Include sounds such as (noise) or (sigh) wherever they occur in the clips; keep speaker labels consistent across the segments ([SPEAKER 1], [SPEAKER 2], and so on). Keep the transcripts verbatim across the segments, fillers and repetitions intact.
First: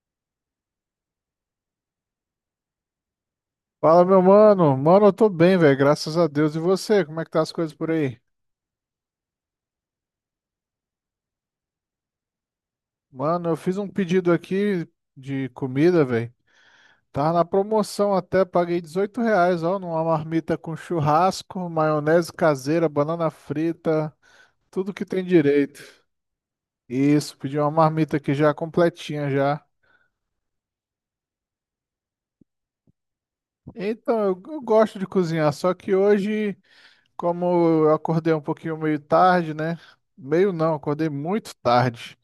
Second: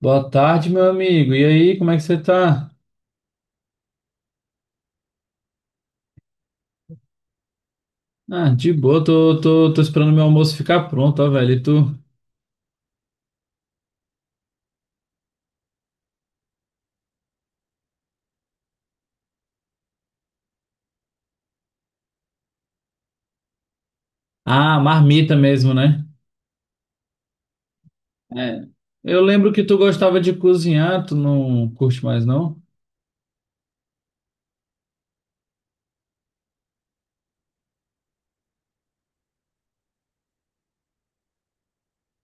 [SPEAKER 1] Boa tarde, meu amigo. E aí, como é que você tá?
[SPEAKER 2] Fala, meu mano. Mano, eu tô bem, velho, graças a Deus. E você, como é que tá as coisas por aí?
[SPEAKER 1] Ah, de boa, tô, tô, tô esperando meu almoço ficar pronto, ó, velho. E tu?
[SPEAKER 2] Mano, eu fiz um pedido aqui de comida, velho. Tava na promoção até, paguei dezoito reais, ó, numa marmita com churrasco, maionese caseira, banana frita,
[SPEAKER 1] Ah,
[SPEAKER 2] tudo que tem
[SPEAKER 1] marmita mesmo,
[SPEAKER 2] direito.
[SPEAKER 1] né?
[SPEAKER 2] Isso, pedi uma marmita aqui já
[SPEAKER 1] É. Eu
[SPEAKER 2] completinha
[SPEAKER 1] lembro que
[SPEAKER 2] já.
[SPEAKER 1] tu gostava de cozinhar, tu não curte mais, não?
[SPEAKER 2] Então, eu, eu gosto de cozinhar, só que hoje, como eu acordei um pouquinho meio tarde, né? Meio não, acordei muito tarde.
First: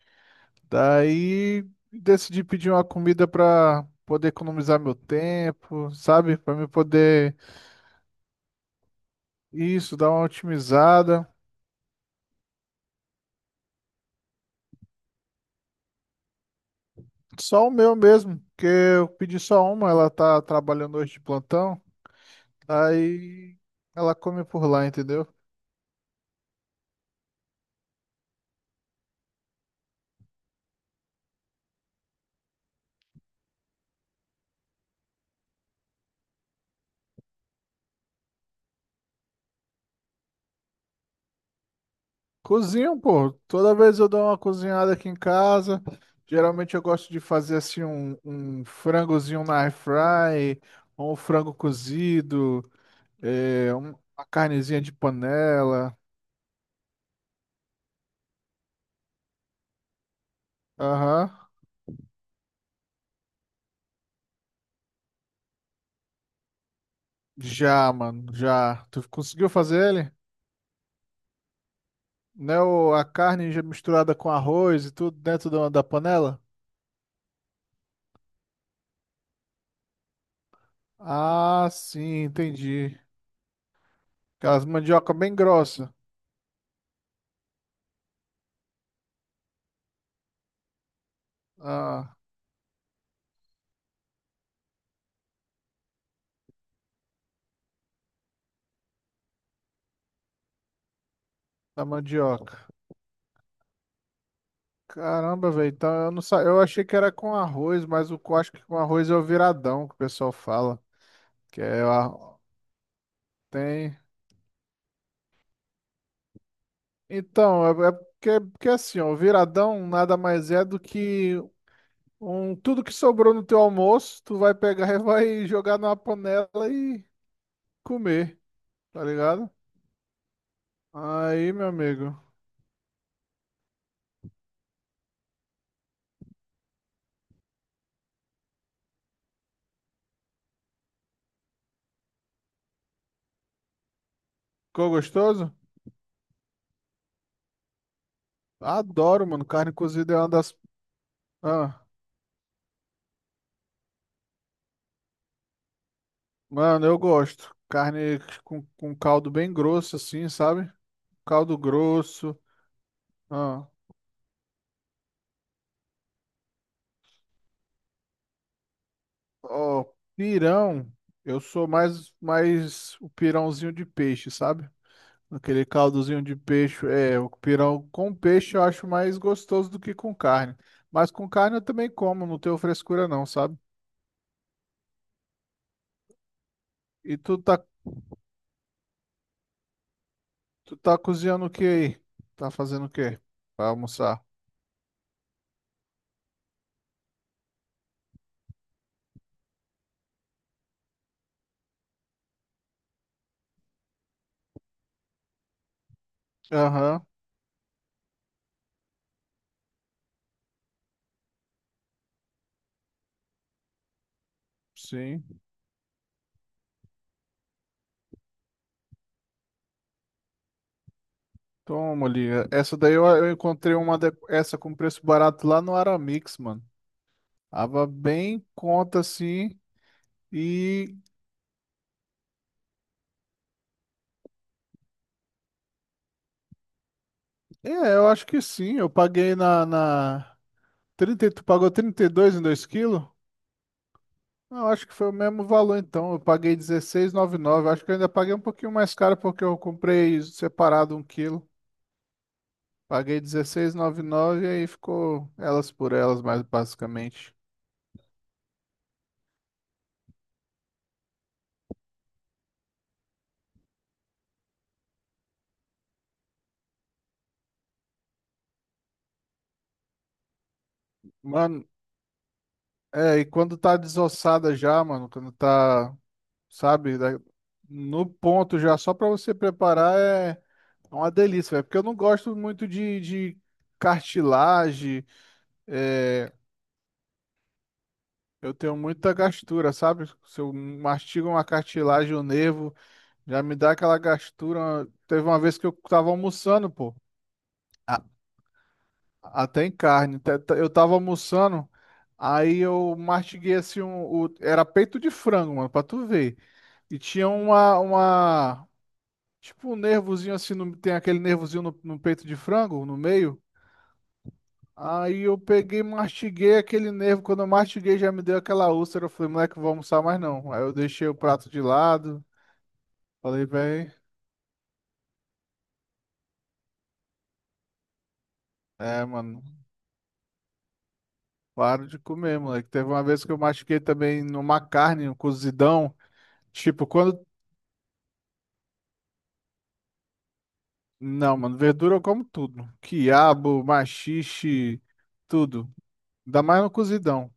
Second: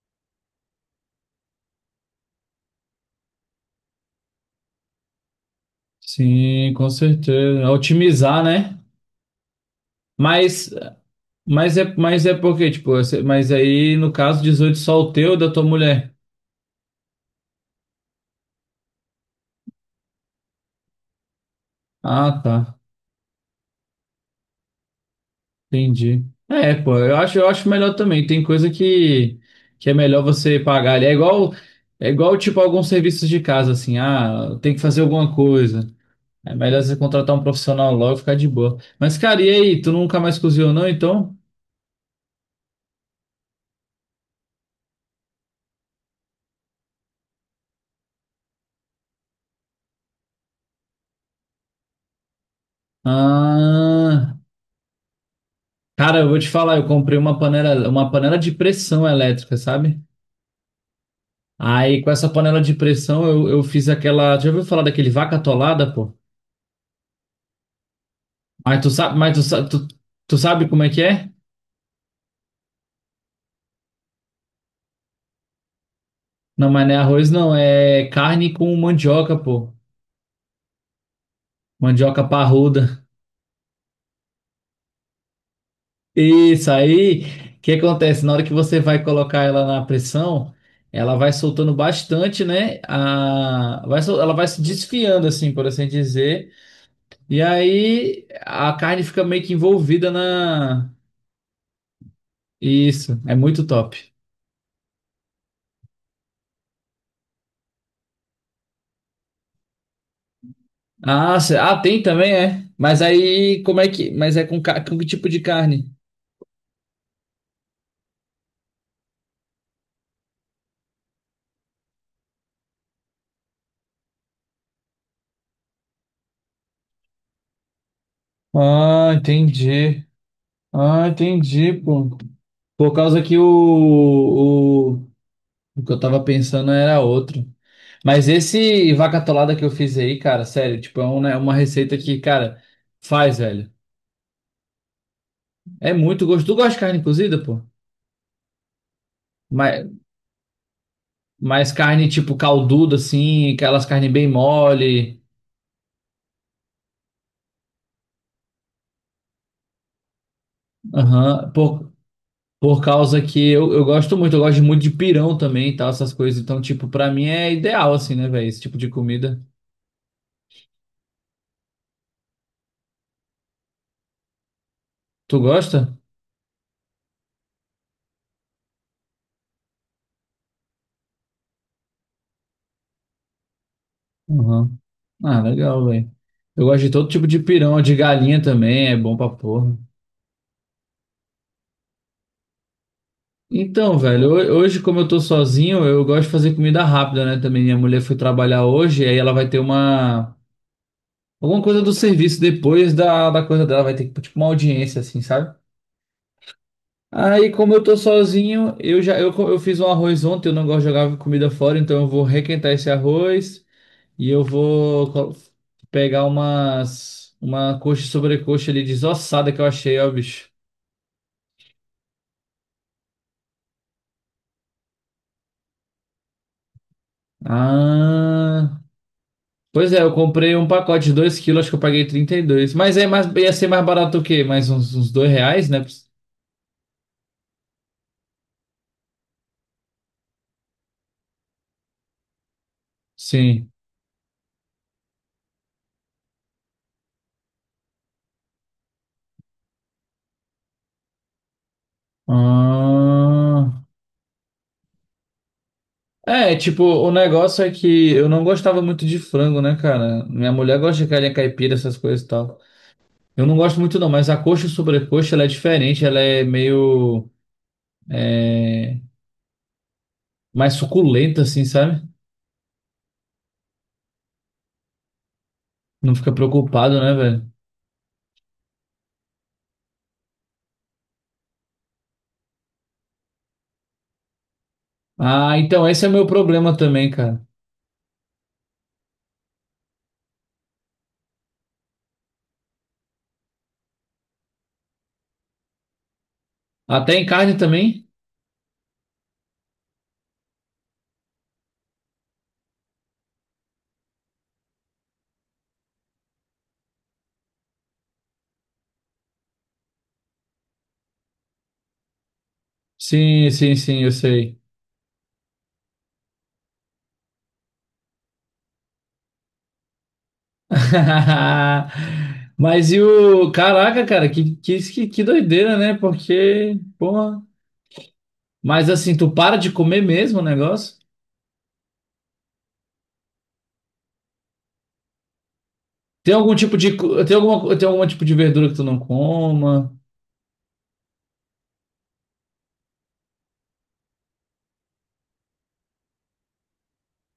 [SPEAKER 2] Daí decidi pedir uma comida para poder economizar meu tempo, sabe? Para me
[SPEAKER 1] Sim, com
[SPEAKER 2] poder
[SPEAKER 1] certeza. Otimizar, né?
[SPEAKER 2] isso, dar uma
[SPEAKER 1] Mas,
[SPEAKER 2] otimizada.
[SPEAKER 1] mas é, mas é porque, tipo, esse- mas aí, no caso, dezoito só o teu e da tua mulher.
[SPEAKER 2] Só o meu mesmo, porque eu pedi só uma, ela tá trabalhando hoje de plantão.
[SPEAKER 1] Ah, tá.
[SPEAKER 2] Aí ela come por lá, entendeu?
[SPEAKER 1] Entendi. É, pô, eu acho, eu acho melhor também. Tem coisa que, que é melhor você pagar ali. É igual, é igual, tipo, alguns serviços de casa, assim, ah, tem que fazer alguma coisa. É melhor você contratar um profissional logo e ficar de boa. Mas, cara, e aí? Tu nunca mais cozinhou, não, então?
[SPEAKER 2] Cozinho, pô. Toda vez eu dou uma cozinhada aqui em casa. Geralmente eu gosto de fazer assim um, um frangozinho na air fry, ou um frango cozido, é, um- uma
[SPEAKER 1] Ah,
[SPEAKER 2] carnezinha de panela.
[SPEAKER 1] cara, eu vou te falar, eu comprei uma panela, uma panela de pressão elétrica, sabe?
[SPEAKER 2] Aham.
[SPEAKER 1] Aí, com essa panela de pressão, eu, eu fiz aquela. Já ouviu falar daquele vaca atolada, pô?
[SPEAKER 2] Já, mano,
[SPEAKER 1] Mas
[SPEAKER 2] já.
[SPEAKER 1] tu
[SPEAKER 2] Tu
[SPEAKER 1] sabe, mas tu,
[SPEAKER 2] conseguiu
[SPEAKER 1] sa-
[SPEAKER 2] fazer
[SPEAKER 1] tu,
[SPEAKER 2] ele?
[SPEAKER 1] tu sabe como é que é?
[SPEAKER 2] Né, o- a carne já misturada com arroz e tudo dentro da, da panela?
[SPEAKER 1] Não, mas não é arroz, não. É carne com mandioca, pô.
[SPEAKER 2] Ah,
[SPEAKER 1] Mandioca
[SPEAKER 2] sim, entendi.
[SPEAKER 1] parruda.
[SPEAKER 2] Aquelas mandioca bem grossa.
[SPEAKER 1] Isso aí. O que acontece? Na hora que você vai colocar ela na pressão, ela vai soltando
[SPEAKER 2] Ah,
[SPEAKER 1] bastante, né? A... Vai sol- Ela vai se desfiando, assim, por assim dizer. E aí a carne fica meio que envolvida na.
[SPEAKER 2] da mandioca.
[SPEAKER 1] Isso. É muito top.
[SPEAKER 2] Caramba, velho. Então eu não sa... eu achei que era com arroz, mas o eu acho que com arroz é o viradão que o pessoal fala.
[SPEAKER 1] Ah, cê-
[SPEAKER 2] Que
[SPEAKER 1] ah,
[SPEAKER 2] é
[SPEAKER 1] tem
[SPEAKER 2] a...
[SPEAKER 1] também, é. Mas aí, como é
[SPEAKER 2] tem.
[SPEAKER 1] que. Mas é com, ca- com que tipo de carne?
[SPEAKER 2] Então, é, é porque, porque assim, ó, o viradão nada mais é do que um, tudo que sobrou no teu almoço, tu vai pegar e vai jogar numa panela e comer, tá
[SPEAKER 1] Ah,
[SPEAKER 2] ligado?
[SPEAKER 1] entendi. Ah,
[SPEAKER 2] Aí, meu
[SPEAKER 1] entendi, pô.
[SPEAKER 2] amigo,
[SPEAKER 1] Por causa que o, o, o que eu tava pensando era outro. Mas esse vaca atolada que eu fiz aí, cara, sério, tipo, é um, né, uma receita que, cara, faz, velho.
[SPEAKER 2] ficou gostoso?
[SPEAKER 1] É muito gostoso. Tu gosta de carne cozida, pô?
[SPEAKER 2] Adoro, mano. Carne
[SPEAKER 1] Mas,
[SPEAKER 2] cozida é uma das.
[SPEAKER 1] mas
[SPEAKER 2] Ah,
[SPEAKER 1] carne, tipo, calduda, assim, aquelas carnes bem mole.
[SPEAKER 2] mano, eu gosto. Carne com, com caldo bem grosso, assim, sabe?
[SPEAKER 1] Aham.
[SPEAKER 2] Caldo
[SPEAKER 1] Por,
[SPEAKER 2] grosso.
[SPEAKER 1] por causa que
[SPEAKER 2] Ah,
[SPEAKER 1] eu, eu gosto muito, eu gosto muito de pirão também e tal, essas coisas. Então, tipo, pra mim é ideal, assim, né, velho, esse tipo de comida.
[SPEAKER 2] ó, pirão. Eu sou mais, mais o pirãozinho de peixe, sabe?
[SPEAKER 1] Tu
[SPEAKER 2] Aquele
[SPEAKER 1] gosta?
[SPEAKER 2] caldozinho de peixe, é, o pirão com peixe eu acho mais gostoso do que com carne. Mas com carne eu também como, não tenho frescura não, sabe?
[SPEAKER 1] Aham. Ah, legal, velho. Eu gosto de todo
[SPEAKER 2] E
[SPEAKER 1] tipo
[SPEAKER 2] tu
[SPEAKER 1] de
[SPEAKER 2] tá,
[SPEAKER 1] pirão, de galinha também, é bom pra porra.
[SPEAKER 2] tu tá cozinhando o que aí? Tá fazendo o quê? Pra
[SPEAKER 1] Então,
[SPEAKER 2] almoçar.
[SPEAKER 1] velho, ho- hoje, como eu tô sozinho, eu gosto de fazer comida rápida, né? Também minha mulher foi trabalhar hoje, aí ela vai ter uma. Alguma coisa do serviço depois da, da coisa dela, vai ter tipo uma audiência, assim, sabe?
[SPEAKER 2] Aham,
[SPEAKER 1] Aí, como eu tô sozinho, eu já eu, co- eu fiz um arroz ontem, eu não gosto de jogar comida fora, então eu vou requentar esse arroz e eu vou co-
[SPEAKER 2] sim.
[SPEAKER 1] pegar umas. Uma coxa e sobrecoxa ali desossada que eu achei, ó, bicho.
[SPEAKER 2] Toma ali. Essa daí eu, eu encontrei uma de- essa com preço barato lá no Aramix, mano. Tava bem em
[SPEAKER 1] Ah,
[SPEAKER 2] conta assim.
[SPEAKER 1] pois é, eu comprei um
[SPEAKER 2] E
[SPEAKER 1] pacote de dois quilos, acho que eu paguei trinta e dois. Mas é mais, ia ser mais barato o quê? Mais uns, uns dois reais, né?
[SPEAKER 2] é, eu acho que sim. Eu paguei na, na trinta e- tu pagou trinta e dois em dois quilos?
[SPEAKER 1] Sim.
[SPEAKER 2] Não, acho que foi o mesmo valor então. Eu paguei dezesseis e noventa e nove. Acho que eu ainda paguei um pouquinho mais caro porque eu comprei separado um quilo. Paguei
[SPEAKER 1] Ah,
[SPEAKER 2] dezesseis e noventa e nove e aí ficou elas por elas, mais
[SPEAKER 1] é, tipo, o
[SPEAKER 2] basicamente.
[SPEAKER 1] negócio é que eu não gostava muito de frango, né, cara? Minha mulher gosta de galinha caipira, essas coisas e tal. Eu não gosto muito não, mas a coxa e sobrecoxa, ela é diferente, ela é meio mais suculenta, assim,
[SPEAKER 2] Mano,
[SPEAKER 1] sabe?
[SPEAKER 2] é, e quando tá desossada já, mano, quando tá,
[SPEAKER 1] Não fica
[SPEAKER 2] sabe,
[SPEAKER 1] preocupado, né,
[SPEAKER 2] da-
[SPEAKER 1] velho?
[SPEAKER 2] no ponto já, só pra você preparar é é uma delícia, velho. Porque eu não gosto muito de, de cartilagem,
[SPEAKER 1] Ah, então esse é o meu
[SPEAKER 2] é,
[SPEAKER 1] problema também, cara.
[SPEAKER 2] eu tenho muita gastura, sabe? Se eu mastigo uma cartilagem, o nervo já me dá aquela gastura. Teve uma vez que eu tava almoçando, pô.
[SPEAKER 1] Até em carne
[SPEAKER 2] a-
[SPEAKER 1] também?
[SPEAKER 2] Até em carne. Te- te- Eu tava almoçando, aí eu mastiguei assim um. o- Era peito de frango, mano, pra tu ver. E tinha uma, uma. Tipo um nervozinho assim, no- tem aquele nervozinho no, no peito de frango, no meio.
[SPEAKER 1] Sim, sim, sim, eu sei.
[SPEAKER 2] Aí eu peguei, mastiguei aquele nervo. Quando eu mastiguei, já me deu aquela úlcera. Eu falei, moleque, não vou almoçar mais não. Aí eu deixei o prato de lado.
[SPEAKER 1] (laughs) Mas e
[SPEAKER 2] Falei,
[SPEAKER 1] o.
[SPEAKER 2] véi.
[SPEAKER 1] Caraca, cara, que, que, que, que doideira, né? Porque, porra. Mas
[SPEAKER 2] É,
[SPEAKER 1] assim, tu
[SPEAKER 2] mano.
[SPEAKER 1] para de comer mesmo o negócio?
[SPEAKER 2] Claro de comer, moleque. Teve uma vez que eu machuquei também numa carne, um cozidão.
[SPEAKER 1] Tem algum tipo
[SPEAKER 2] Tipo,
[SPEAKER 1] de. co-
[SPEAKER 2] quando.
[SPEAKER 1] Tem alguma, tem algum tipo de verdura que tu não coma?
[SPEAKER 2] Não, mano, verdura eu como tudo. Quiabo, maxixe, tudo. Ainda mais no cozidão.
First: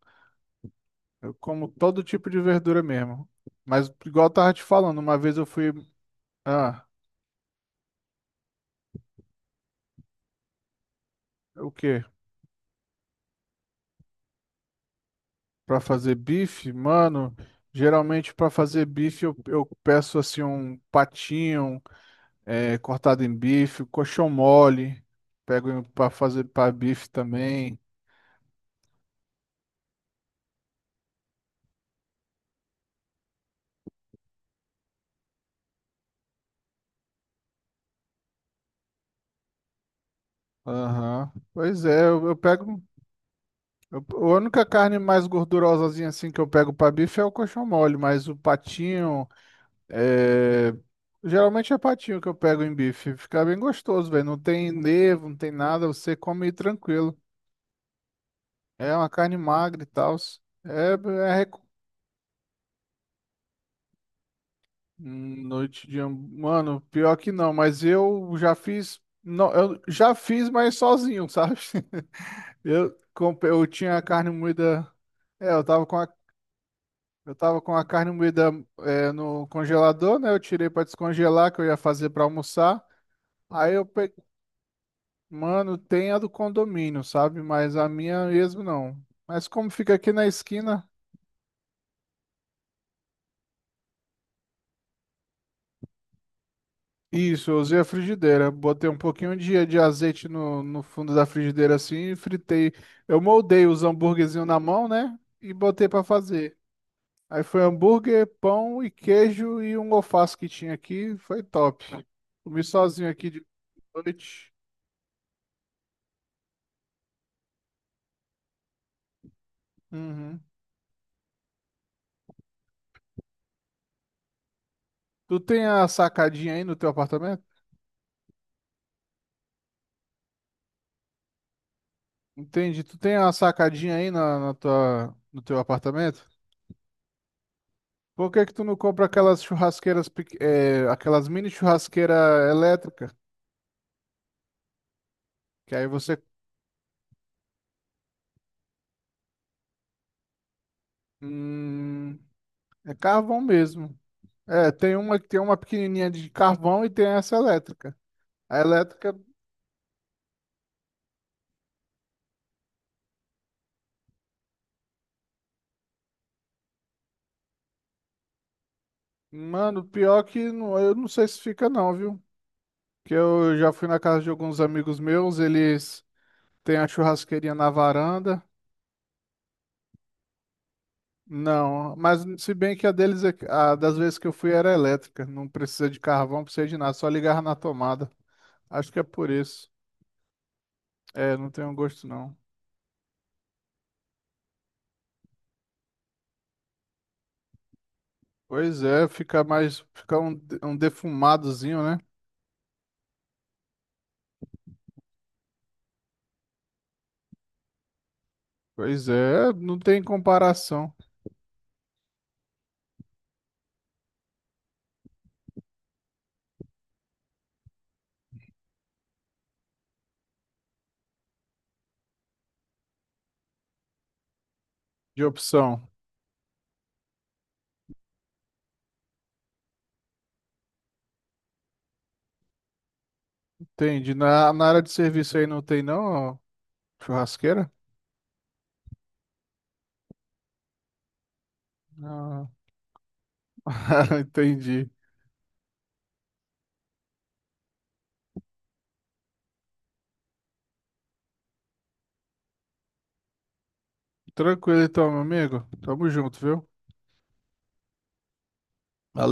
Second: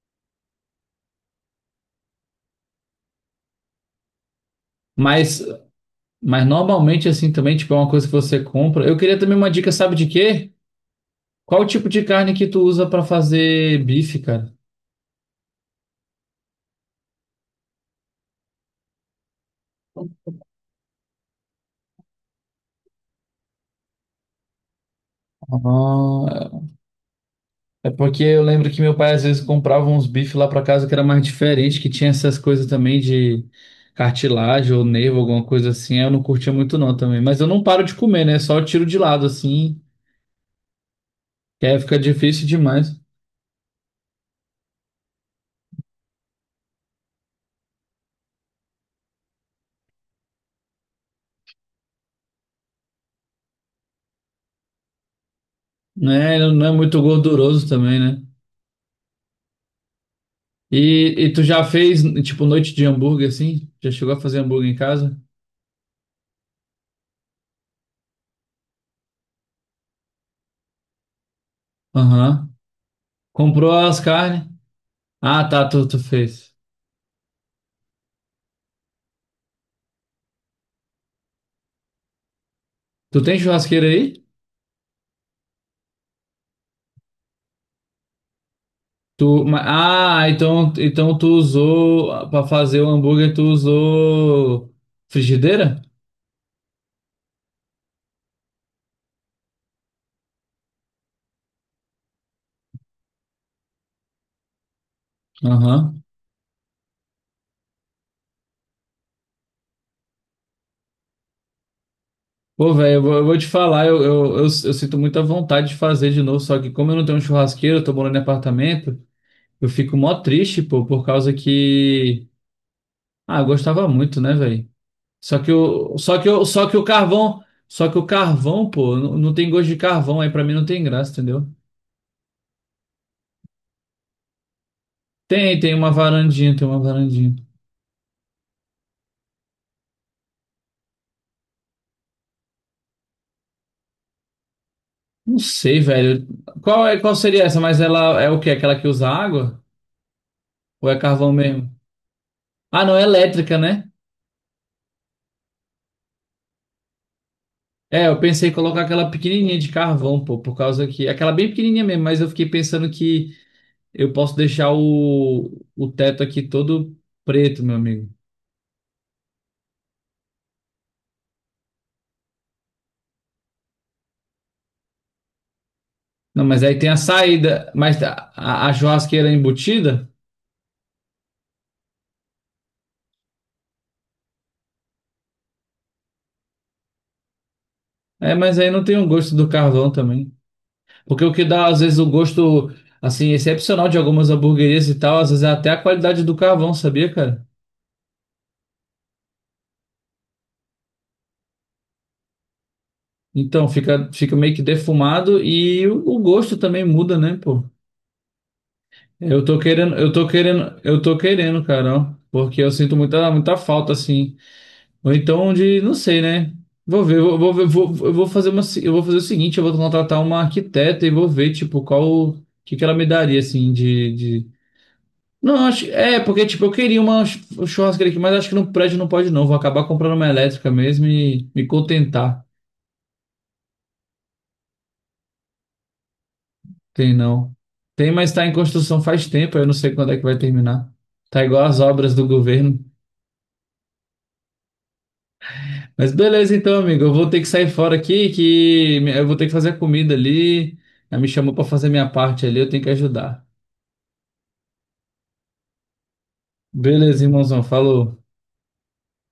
[SPEAKER 2] Eu como todo tipo de verdura mesmo. Mas, igual eu tava te falando, uma vez
[SPEAKER 1] Mas,
[SPEAKER 2] eu fui.
[SPEAKER 1] mas
[SPEAKER 2] Ah,
[SPEAKER 1] normalmente, assim, também, tipo, é uma coisa que você compra. Eu queria também uma dica, sabe de quê? Qual o
[SPEAKER 2] o
[SPEAKER 1] tipo de
[SPEAKER 2] quê?
[SPEAKER 1] carne que tu usa pra fazer bife, cara?
[SPEAKER 2] Pra fazer bife? Mano, geralmente pra fazer bife eu, eu peço assim um patinho eh, cortado em bife, coxão mole. Pego pra fazer
[SPEAKER 1] Ah,
[SPEAKER 2] pra bife também.
[SPEAKER 1] é porque eu lembro que meu pai às vezes comprava uns bifes lá pra casa que era mais diferente, que tinha essas coisas também de cartilagem ou nervo, alguma coisa assim. Eu não curtia muito não também. Mas eu não paro de comer, né? Só eu tiro de lado assim,
[SPEAKER 2] Aham.
[SPEAKER 1] que aí
[SPEAKER 2] Pois
[SPEAKER 1] fica
[SPEAKER 2] é, eu, eu
[SPEAKER 1] difícil
[SPEAKER 2] pego.
[SPEAKER 1] demais.
[SPEAKER 2] eu- a única carne mais gordurosazinha assim que eu pego pra bife é o coxão mole, mas o patinho é. Geralmente é patinho que eu pego em bife. Fica bem gostoso, velho. Não tem nervo, não tem nada. Você
[SPEAKER 1] Né?
[SPEAKER 2] come
[SPEAKER 1] Não é muito
[SPEAKER 2] tranquilo.
[SPEAKER 1] gorduroso também, né?
[SPEAKER 2] É uma carne magra e tal. É,
[SPEAKER 1] E, e
[SPEAKER 2] é
[SPEAKER 1] tu
[SPEAKER 2] reco-
[SPEAKER 1] já fez, tipo, noite de hambúrguer assim? Já chegou a fazer hambúrguer em casa?
[SPEAKER 2] hum, noite de. ham- Mano, pior que não, mas eu já fiz. Não, eu já fiz, mas sozinho, sabe?
[SPEAKER 1] Aham.
[SPEAKER 2] (laughs) Eu, comp- eu
[SPEAKER 1] Comprou
[SPEAKER 2] tinha
[SPEAKER 1] as
[SPEAKER 2] a carne
[SPEAKER 1] carnes?
[SPEAKER 2] moída.
[SPEAKER 1] Ah,
[SPEAKER 2] É, eu
[SPEAKER 1] tá,
[SPEAKER 2] tava
[SPEAKER 1] tu,
[SPEAKER 2] com
[SPEAKER 1] tu
[SPEAKER 2] a
[SPEAKER 1] fez.
[SPEAKER 2] eu tava com a carne moída é, no congelador, né? Eu tirei pra descongelar, que eu ia fazer pra almoçar.
[SPEAKER 1] Tu tem
[SPEAKER 2] Aí eu
[SPEAKER 1] churrasqueira
[SPEAKER 2] peguei,
[SPEAKER 1] aí?
[SPEAKER 2] mano, tem a do condomínio, sabe? Mas a minha mesmo não.
[SPEAKER 1] Tu,
[SPEAKER 2] Mas
[SPEAKER 1] ma-
[SPEAKER 2] como fica aqui na
[SPEAKER 1] ah, então,
[SPEAKER 2] esquina,
[SPEAKER 1] então tu usou pra fazer o hambúrguer, tu usou frigideira?
[SPEAKER 2] isso, eu usei a frigideira. Botei um pouquinho de, de azeite no, no fundo da frigideira assim e fritei. Eu moldei os hambúrguerzinhos na mão, né? E botei
[SPEAKER 1] Aham.
[SPEAKER 2] pra fazer. Aí foi hambúrguer, pão e queijo e um alface que tinha aqui. Foi top. Comi
[SPEAKER 1] Pô, velho, eu,
[SPEAKER 2] sozinho
[SPEAKER 1] vou eu
[SPEAKER 2] aqui
[SPEAKER 1] vou
[SPEAKER 2] de
[SPEAKER 1] te falar, eu, eu, eu, eu
[SPEAKER 2] noite.
[SPEAKER 1] sinto muita vontade de fazer de novo, só que como eu não tenho um churrasqueiro, eu tô morando em apartamento, eu fico mó
[SPEAKER 2] Uhum.
[SPEAKER 1] triste, pô, por causa que. Ah, eu gostava muito, né, velho? Só
[SPEAKER 2] Tu
[SPEAKER 1] que
[SPEAKER 2] tem a
[SPEAKER 1] o, só que o,
[SPEAKER 2] sacadinha aí
[SPEAKER 1] só
[SPEAKER 2] no
[SPEAKER 1] que o
[SPEAKER 2] teu
[SPEAKER 1] carvão,
[SPEAKER 2] apartamento?
[SPEAKER 1] só que o carvão, pô, não, não tem gosto de carvão, aí pra mim não tem graça, entendeu?
[SPEAKER 2] Entendi. Tu tem a sacadinha aí na, na tua, no
[SPEAKER 1] Tem,
[SPEAKER 2] teu
[SPEAKER 1] tem uma
[SPEAKER 2] apartamento?
[SPEAKER 1] varandinha, tem uma varandinha.
[SPEAKER 2] Por que que tu não compra aquelas churrasqueiras, pequ- eh, aquelas mini churrasqueira elétrica?
[SPEAKER 1] Não
[SPEAKER 2] Que
[SPEAKER 1] sei,
[SPEAKER 2] aí você,
[SPEAKER 1] velho. Qual é, qual seria essa? Mas ela é o quê? Aquela que usa água? Ou é carvão mesmo?
[SPEAKER 2] hum,
[SPEAKER 1] Ah,
[SPEAKER 2] é
[SPEAKER 1] não, é
[SPEAKER 2] carvão
[SPEAKER 1] elétrica, né?
[SPEAKER 2] mesmo. É, tem uma que tem uma pequenininha de carvão e tem essa elétrica.
[SPEAKER 1] É, eu pensei em
[SPEAKER 2] A
[SPEAKER 1] colocar aquela
[SPEAKER 2] elétrica,
[SPEAKER 1] pequenininha de carvão, pô, por causa que. Aquela bem pequenininha mesmo, mas eu fiquei pensando que eu posso deixar o, o teto aqui todo preto, meu amigo.
[SPEAKER 2] mano, pior que não, eu não sei se fica não, viu? Que eu já fui na casa de alguns amigos meus, eles
[SPEAKER 1] Não, mas
[SPEAKER 2] têm
[SPEAKER 1] aí
[SPEAKER 2] a
[SPEAKER 1] tem a
[SPEAKER 2] churrasqueirinha na
[SPEAKER 1] saída, mas a,
[SPEAKER 2] varanda.
[SPEAKER 1] a a churrasqueira embutida?
[SPEAKER 2] Não, mas se bem que a deles, é- a das vezes que eu fui era elétrica, não precisa de carvão, não precisa de nada, só ligava na tomada.
[SPEAKER 1] É, mas aí não
[SPEAKER 2] Acho
[SPEAKER 1] tem
[SPEAKER 2] que é
[SPEAKER 1] o
[SPEAKER 2] por
[SPEAKER 1] gosto do
[SPEAKER 2] isso.
[SPEAKER 1] carvão também. Porque o
[SPEAKER 2] É,
[SPEAKER 1] que
[SPEAKER 2] não tem
[SPEAKER 1] dá,
[SPEAKER 2] um
[SPEAKER 1] às vezes, o
[SPEAKER 2] gosto não.
[SPEAKER 1] gosto, assim, excepcional de algumas hamburguerias e tal, às vezes é até a qualidade do carvão, sabia, cara?
[SPEAKER 2] Pois é, fica mais, fica um, um defumadozinho, né?
[SPEAKER 1] Então, fica, fica meio que defumado e o, o gosto também muda, né, pô?
[SPEAKER 2] Pois
[SPEAKER 1] Eu
[SPEAKER 2] é,
[SPEAKER 1] tô
[SPEAKER 2] não
[SPEAKER 1] querendo,
[SPEAKER 2] tem
[SPEAKER 1] eu tô querendo,
[SPEAKER 2] comparação
[SPEAKER 1] eu tô querendo, cara, ó, porque eu sinto muita, muita falta, assim. Ou então de, não sei, né? Vou ver, vou, vou ver, vou, eu vou fazer uma, se- eu vou fazer o seguinte, eu vou contratar uma arquiteta e vou ver, tipo, qual, o que que ela me daria, assim, de, de...
[SPEAKER 2] de
[SPEAKER 1] Não, acho,
[SPEAKER 2] opção.
[SPEAKER 1] é, porque, tipo, eu queria uma ch- churrasqueira aqui, mas acho que no prédio não pode não, vou acabar comprando uma elétrica mesmo e me contentar.
[SPEAKER 2] Entendi. Na, na área de serviço aí não tem não, ó,
[SPEAKER 1] Tem não.
[SPEAKER 2] churrasqueira?
[SPEAKER 1] Tem, mas está em construção faz tempo, eu não sei quando é que vai terminar. Tá igual as obras do
[SPEAKER 2] Não.
[SPEAKER 1] governo.
[SPEAKER 2] (laughs) Entendi.
[SPEAKER 1] Mas beleza então, amigo, eu vou ter que sair fora aqui, que eu vou ter que fazer a comida ali. Ela me chamou para fazer minha parte ali, eu tenho que ajudar.
[SPEAKER 2] Tranquilo então, meu amigo. Tamo junto, viu?
[SPEAKER 1] Beleza, irmãozão, falou.
[SPEAKER 2] Valeu.